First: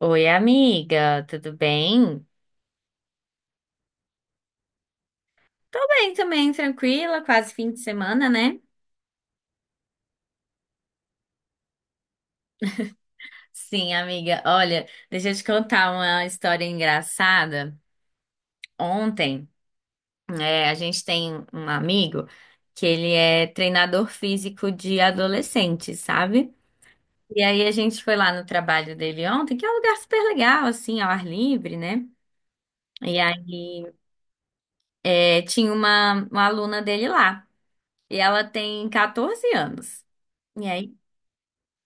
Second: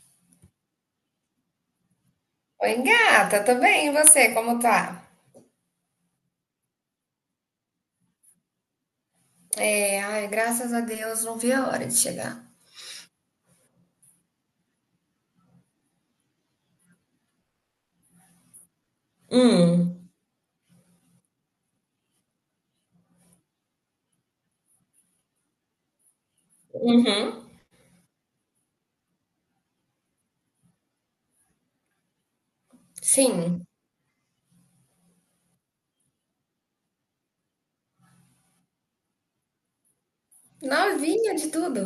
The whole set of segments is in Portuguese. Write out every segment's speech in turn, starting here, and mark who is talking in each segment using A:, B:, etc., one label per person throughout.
A: Oi, amiga, tudo bem?
B: Oi, gata, tudo bem, e você, como tá?
A: Tô bem também, tranquila, quase fim de semana, né?
B: É, ai, graças a Deus, não vi a hora de chegar.
A: Sim, amiga, olha, deixa eu te contar uma história engraçada. Ontem,
B: Hum,
A: a gente tem um amigo que ele é treinador físico de adolescentes, sabe?
B: uhum,
A: E aí a gente foi lá no trabalho dele ontem, que é um lugar super legal, assim, ao ar livre, né? E
B: sim,
A: aí, tinha uma aluna dele lá, e ela tem 14 anos. E aí
B: novinha de tudo.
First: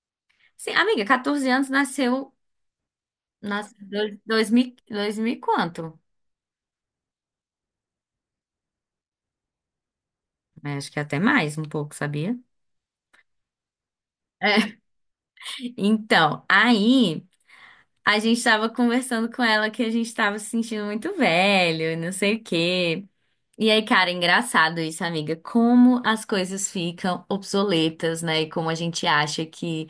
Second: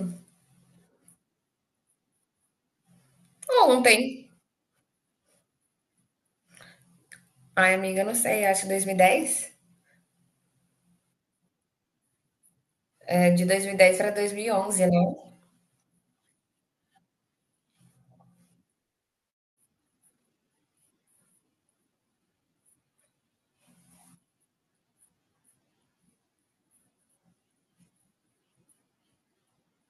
A: sim, amiga, 14 anos, nasceu
B: Ontem.
A: dois mil e quanto?
B: Ai, amiga, não sei, acho que 2010?
A: É, acho que até mais um pouco, sabia?
B: É, de 2010 pra
A: É.
B: 2011, né?
A: Então, aí a gente tava conversando com ela que a gente tava se sentindo muito velho, e não sei o quê. E aí, cara, é engraçado isso, amiga, como as coisas ficam obsoletas, né? E como a gente acha que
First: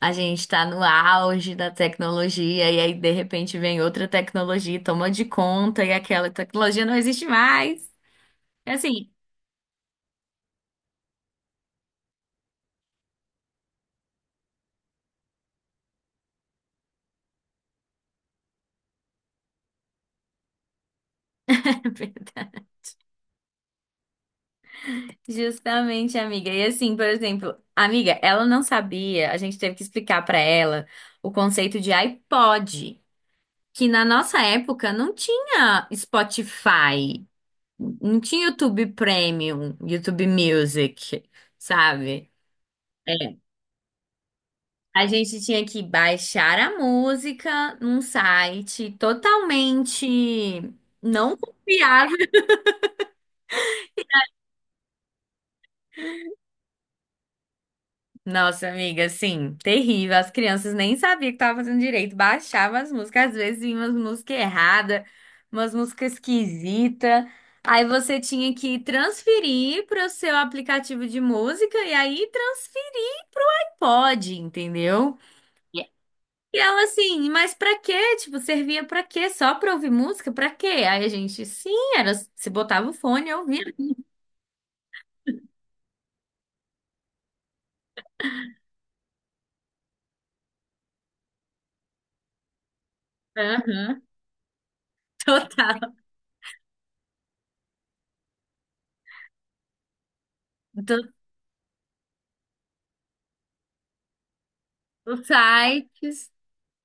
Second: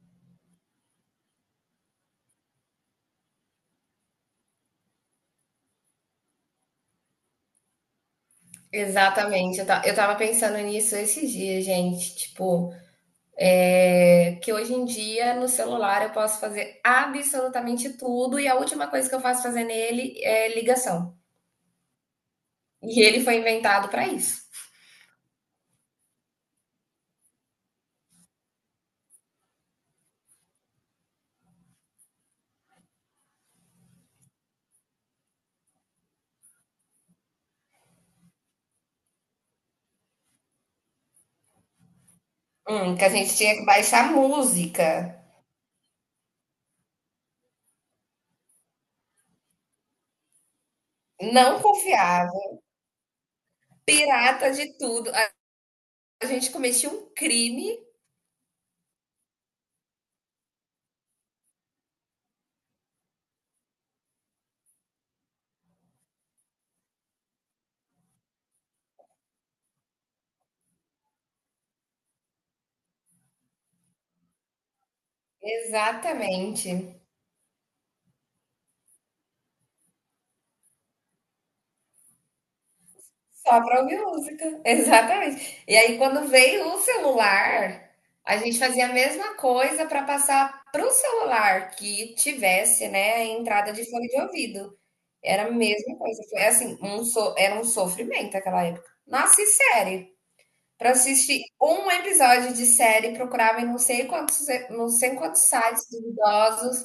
A: a gente tá no auge da tecnologia, e aí de repente vem outra tecnologia, e toma de conta, e aquela tecnologia não existe mais. É. Assim,
B: Exatamente, eu tava pensando nisso esses dias, gente, tipo, que hoje em dia no celular eu posso fazer absolutamente tudo e a última coisa que eu faço fazer nele é ligação. E ele foi inventado pra isso.
A: justamente, amiga. E assim, por exemplo, amiga, ela não sabia, a gente teve que explicar pra ela o conceito de iPod, que na nossa época não tinha Spotify, não tinha YouTube Premium, YouTube Music, sabe?
B: Que a
A: É.
B: gente tinha que baixar
A: A
B: música.
A: gente tinha que baixar a música num site totalmente não
B: Não
A: confiável.
B: confiava. Pirata de tudo. A gente cometia um crime.
A: Nossa, amiga, assim, terrível. As crianças nem sabiam que estava fazendo direito. Baixava as músicas, às vezes vinha umas músicas erradas, umas músicas esquisitas. Aí você tinha que transferir para o seu aplicativo de música e aí transferir pode, entendeu? E
B: Exatamente.
A: ela assim, mas pra quê? Tipo, servia pra quê? Só pra ouvir música? Pra quê? Aí a gente, sim, era, se botava o fone e
B: Só
A: ouvia.
B: pra ouvir música. Exatamente. E aí, quando veio o celular, a gente fazia a mesma coisa para passar pro celular que tivesse, né, a entrada de
A: Aham.
B: fone de ouvido. Era a
A: Total.
B: mesma coisa. Foi assim, um so- Era um sofrimento aquela época. Nossa, e sério. Pra
A: Todos
B: assistir um episódio de série, procurava em não sei quantos, não sei
A: os
B: quantos sites
A: sites.
B: duvidosos,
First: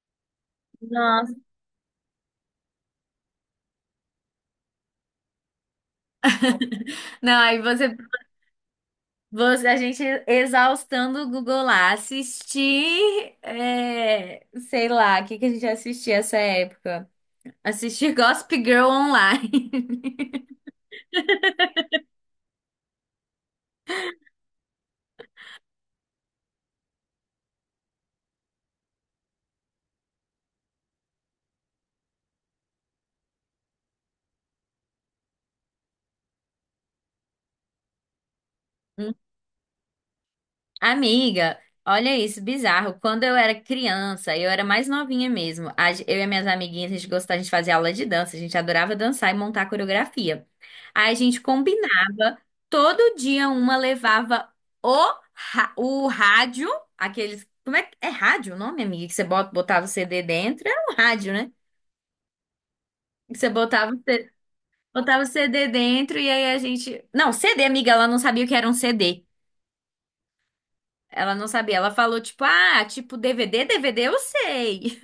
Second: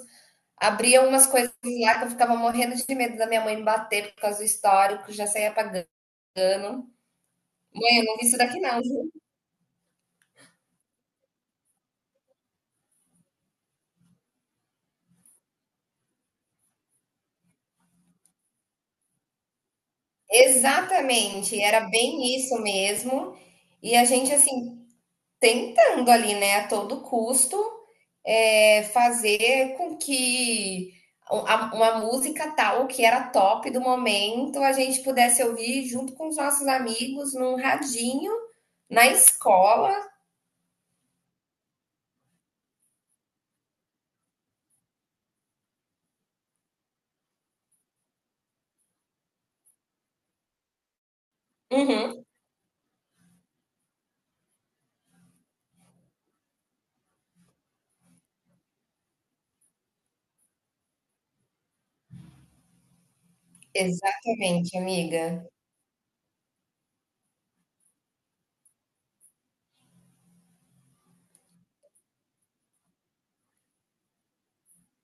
B: abria umas
A: Nossa.
B: coisas lá que eu ficava morrendo de medo da minha mãe me bater por causa do histórico, já saía apagando.
A: Não, aí você.
B: Mãe, eu não vi isso daqui não, viu?
A: A gente exaustando o Google lá, assistir, sei lá, o que que a gente assistia essa época? Assistir Gossip Girl online.
B: Exatamente, era bem isso mesmo. E a gente, assim, tentando ali, né, a todo custo, fazer com que uma música tal que era top do momento a gente pudesse ouvir junto com os nossos amigos num radinho na escola.
A: Amiga, olha isso, bizarro. Quando eu era criança, eu era mais novinha mesmo. Eu e minhas amiguinhas, a gente gostava, a gente fazia aula de dança, a gente adorava dançar e montar coreografia. Aí a gente
B: Uhum.
A: combinava, todo dia uma levava o, o rádio, aqueles. Como é que é rádio o nome, amiga? Que você botava o CD dentro? Era um rádio, né? Que você
B: Exatamente,
A: botava o
B: amiga.
A: CD dentro e aí a gente. Não, CD, amiga, ela não sabia o que era um CD. Ela não sabia. Ela falou, tipo, ah, tipo, DVD, DVD eu sei.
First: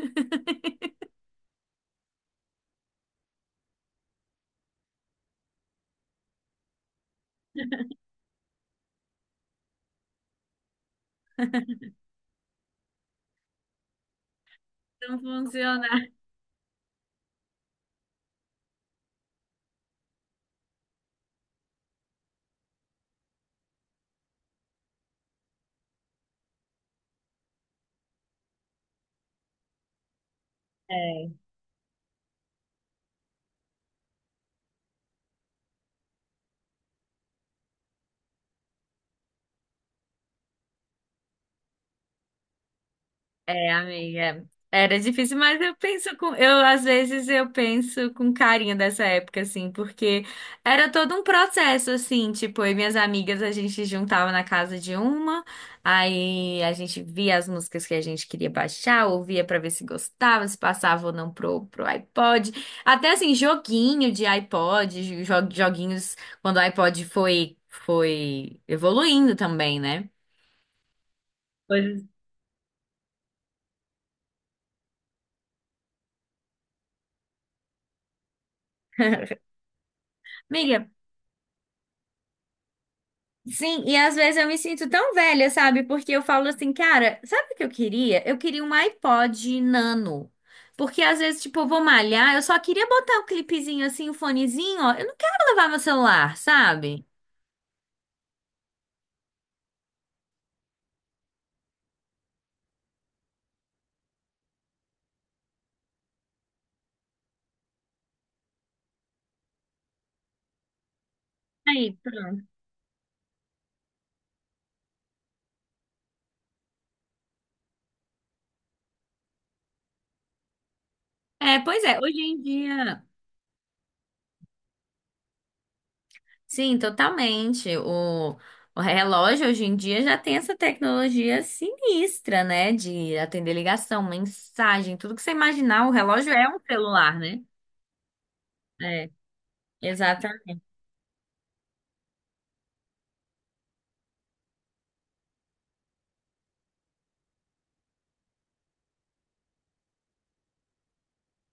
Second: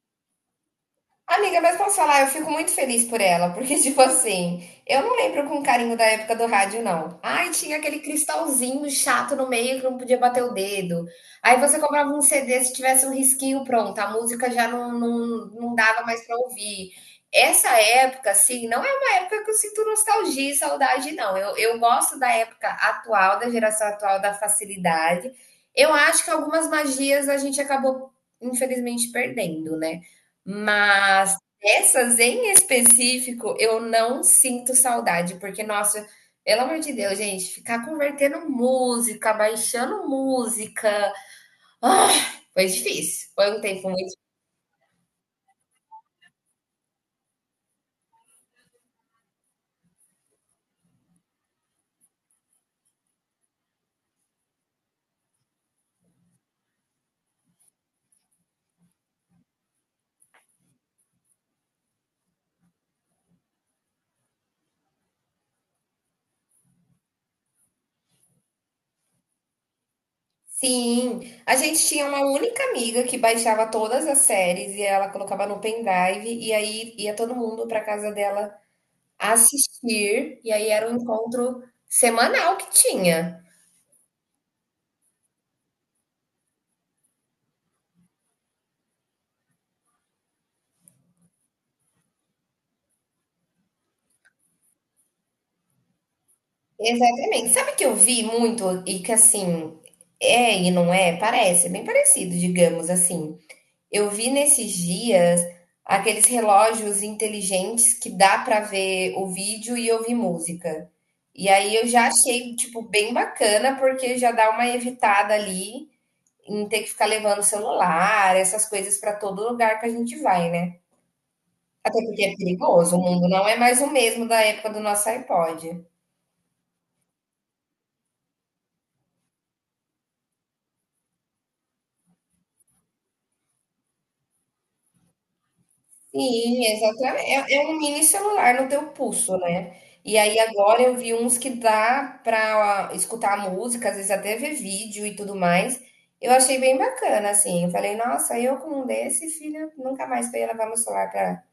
B: Amiga, mas posso falar, eu fico muito feliz por ela, porque, tipo assim, eu não lembro com carinho da época do rádio, não. Ai, tinha aquele cristalzinho chato no meio que não podia bater o dedo. Aí você comprava um CD, se tivesse um risquinho, pronto, a música já
A: Não
B: não
A: funciona.
B: dava mais pra ouvir. Essa época, assim, não é uma época que eu sinto nostalgia e saudade, não. Eu gosto da época atual, da geração atual, da facilidade. Eu acho que algumas magias a gente acabou, infelizmente, perdendo, né?
A: É.
B: Mas essas em específico, eu não sinto saudade, porque, nossa, pelo amor de Deus, gente, ficar convertendo música, baixando música, ah, foi difícil. Foi um
A: É,
B: tempo muito.
A: amiga. Era difícil, mas eu penso com, eu às vezes eu penso com carinho dessa época, assim, porque era todo um processo, assim, tipo, eu e minhas amigas a gente juntava na casa de uma, aí a gente via as músicas que a gente queria baixar, ouvia pra ver se gostava, se passava ou não pro iPod, até assim, joguinho de iPod, joguinhos quando o iPod foi evoluindo também, né?
B: Sim, a gente
A: Pois.
B: tinha uma única amiga que baixava todas as séries e ela colocava no pendrive e aí ia todo mundo para casa dela assistir e aí era
A: Amiga,
B: um encontro semanal que tinha.
A: sim, e às vezes eu me sinto tão velha, sabe? Porque eu falo assim, cara, sabe o que eu queria? Eu queria um iPod Nano. Porque às vezes, tipo, eu vou malhar, eu só queria botar o clipezinho assim, o fonezinho, ó. Eu não quero levar meu celular, sabe?
B: Exatamente. Sabe que eu vi muito e que assim é e não é? Parece, é bem parecido, digamos assim. Eu vi nesses dias aqueles relógios inteligentes que dá pra ver o vídeo e ouvir música. E aí eu
A: Aí,
B: já
A: pronto.
B: achei, tipo, bem bacana, porque já dá uma evitada ali em ter que ficar levando celular, essas coisas pra todo lugar que a gente vai, né?
A: É, pois é,
B: Até
A: hoje
B: porque é
A: em
B: perigoso, o
A: dia.
B: mundo não é mais o mesmo da época do nosso iPod.
A: Sim, totalmente. O relógio hoje em dia já tem essa tecnologia sinistra, né? De atender ligação, mensagem, tudo que você imaginar, o relógio é um
B: Sim,
A: celular,
B: exatamente.
A: né?
B: É, é um mini celular no teu
A: É,
B: pulso, né? E aí
A: exatamente.
B: agora eu vi uns que dá pra escutar música, às vezes até ver vídeo e tudo mais. Eu achei bem bacana, assim. Eu falei, nossa, eu com um desse, filha, nunca mais eu ia levar meu celular pra,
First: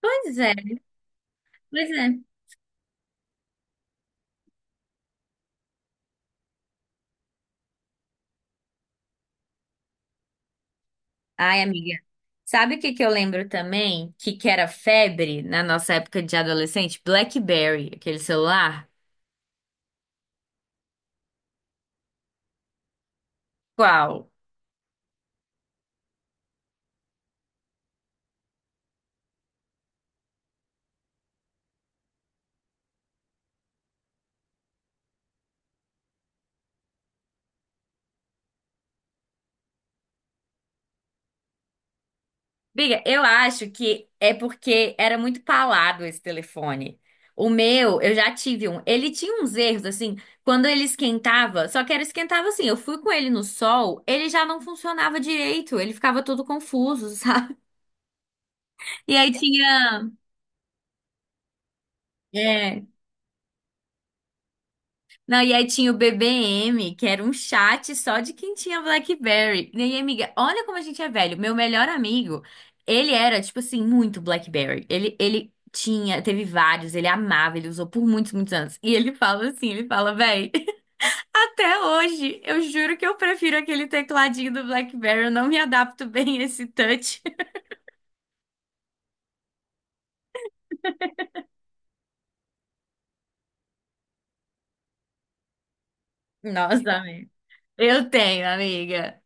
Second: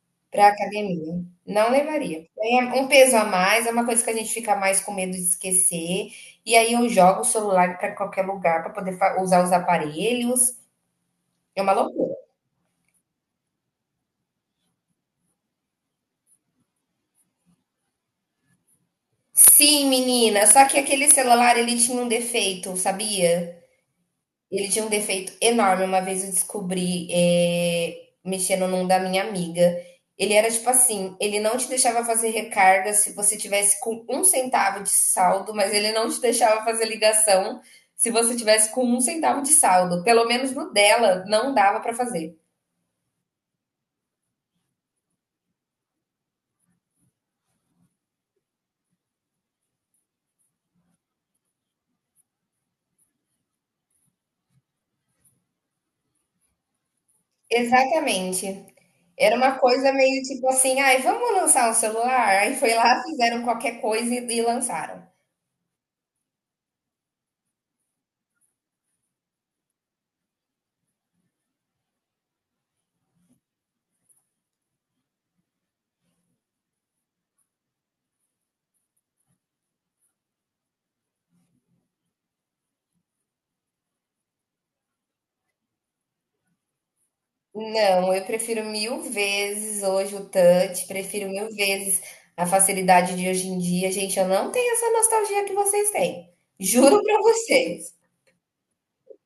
A: Pois
B: pra
A: é.
B: academia. Não
A: Pois é.
B: levaria. É um peso a mais, é uma coisa que a gente fica mais com medo de esquecer. E aí eu jogo o celular pra qualquer lugar pra poder usar os aparelhos. É
A: Ai,
B: uma
A: amiga.
B: loucura.
A: Sabe o que que eu lembro também? Que era febre na nossa época de adolescente? BlackBerry, aquele celular.
B: Sim, menina, só que aquele celular ele tinha um defeito, sabia?
A: Qual?
B: Ele tinha um defeito enorme. Uma vez eu descobri, mexendo num da minha amiga. Ele era tipo assim: ele não te deixava fazer recarga se você tivesse com um centavo de saldo, mas ele não te deixava fazer ligação se você tivesse com um centavo de saldo. Pelo menos no dela, não dava pra fazer.
A: Amiga, eu acho que é porque era muito palado esse telefone. O meu, eu já tive um. Ele tinha uns erros, assim, quando ele esquentava, só que era esquentava assim. Eu fui com ele no sol, ele já não funcionava direito, ele ficava todo confuso, sabe?
B: Exatamente.
A: E aí
B: Era uma coisa
A: tinha.
B: meio tipo assim: ai, vamos lançar um celular? Aí foi
A: É.
B: lá, fizeram qualquer coisa e lançaram.
A: Não, e aí tinha o BBM, que era um chat só de quem tinha BlackBerry. E aí, amiga, olha como a gente é velho. Meu melhor amigo, ele era, tipo assim, muito BlackBerry. Ele tinha, teve vários, ele amava, ele usou por muitos, muitos anos. E ele fala assim, ele fala, véi, até hoje, eu juro que eu prefiro aquele tecladinho do BlackBerry, eu não me adapto bem a esse touch.
B: Não, eu prefiro mil vezes hoje o touch, prefiro mil vezes a facilidade de hoje em dia. Gente, eu não tenho essa nostalgia que vocês têm.
A: Nossa,
B: Juro pra
A: amiga.
B: vocês.
A: Eu tenho, amiga.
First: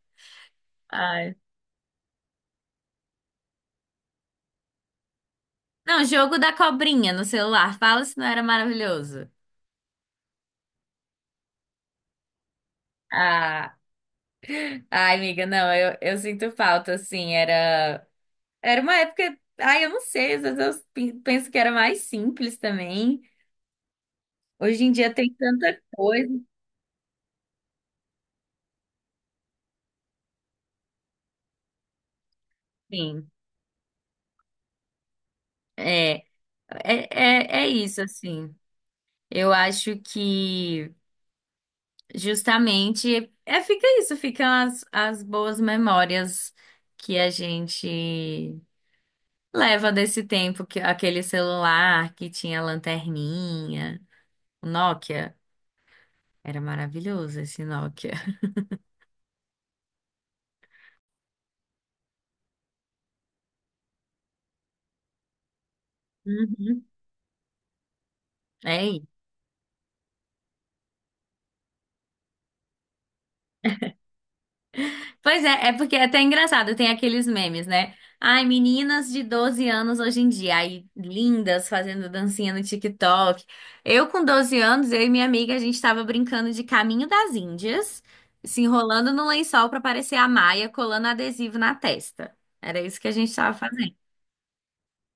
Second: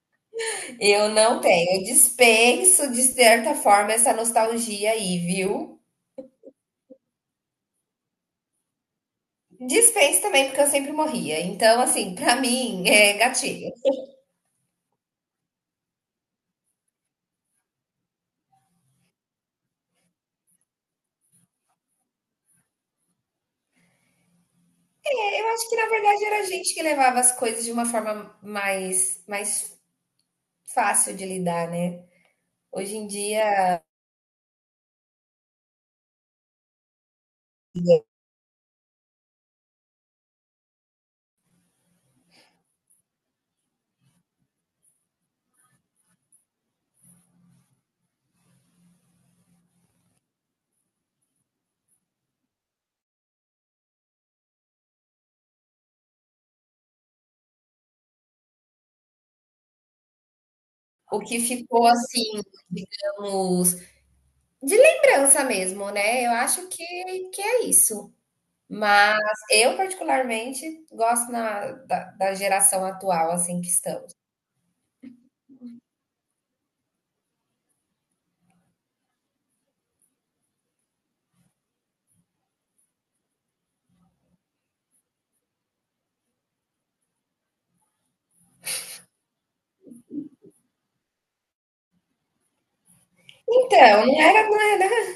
B: Eu
A: Ai.
B: não tenho. Eu dispenso, de certa forma, essa nostalgia aí, viu?
A: Não, jogo da cobrinha no celular. Fala se não era maravilhoso.
B: Dispenso também, porque eu sempre morria. Então, assim, pra mim, é gatilho.
A: Ah. Ai, amiga, não, eu sinto falta, assim, era uma época, ai, eu não sei, às vezes eu penso que era mais simples também, hoje em dia tem
B: É, eu acho que,
A: tanta
B: na verdade,
A: coisa,
B: era a gente que levava as coisas de uma forma mais fácil de lidar, né? Hoje em
A: assim,
B: dia.
A: é, é, é isso, assim, eu acho que justamente, fica isso, ficam as boas memórias que a gente leva desse tempo, que aquele celular que tinha lanterninha, o Nokia, era maravilhoso esse Nokia.
B: O que ficou assim, digamos, de lembrança mesmo, né? Eu acho
A: Uhum.
B: que é isso.
A: É. Isso.
B: Mas eu, particularmente, gosto da geração atual, assim, que estamos.
A: Pois é, é porque é até engraçado, tem aqueles memes, né? Ai, meninas de 12 anos hoje em dia, aí lindas fazendo dancinha no TikTok. Eu com 12 anos, eu e minha amiga, a gente tava brincando de Caminho das Índias, se enrolando no lençol pra parecer a Maia, colando adesivo na testa. Era isso que a gente tava fazendo.
B: Então,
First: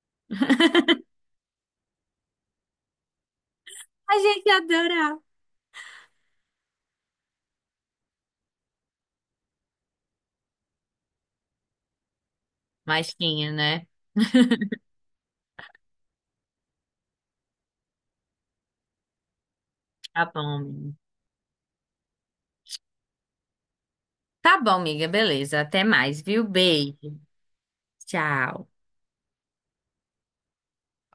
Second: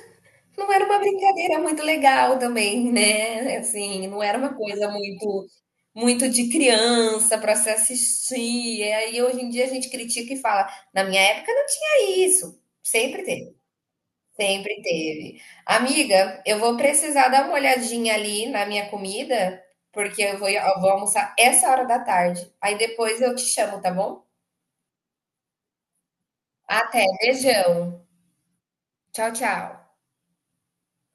B: não era uma brincadeira muito legal também, né? Assim,
A: A
B: não era
A: gente
B: uma coisa
A: adorava.
B: muito, muito de criança para se assistir. E aí, hoje em dia, a gente critica e fala, na minha época não tinha isso.
A: Mas
B: Sempre
A: tinha,
B: teve.
A: né?
B: Sempre teve. Amiga, eu vou precisar dar uma olhadinha ali na minha comida, porque
A: Tá bom,
B: eu vou
A: amiga.
B: almoçar essa hora da tarde. Aí depois eu te chamo, tá bom?
A: Tá bom, amiga, beleza. Até mais, viu?
B: Até,
A: Beijo.
B: beijão.
A: Tchau.
B: Tchau, tchau.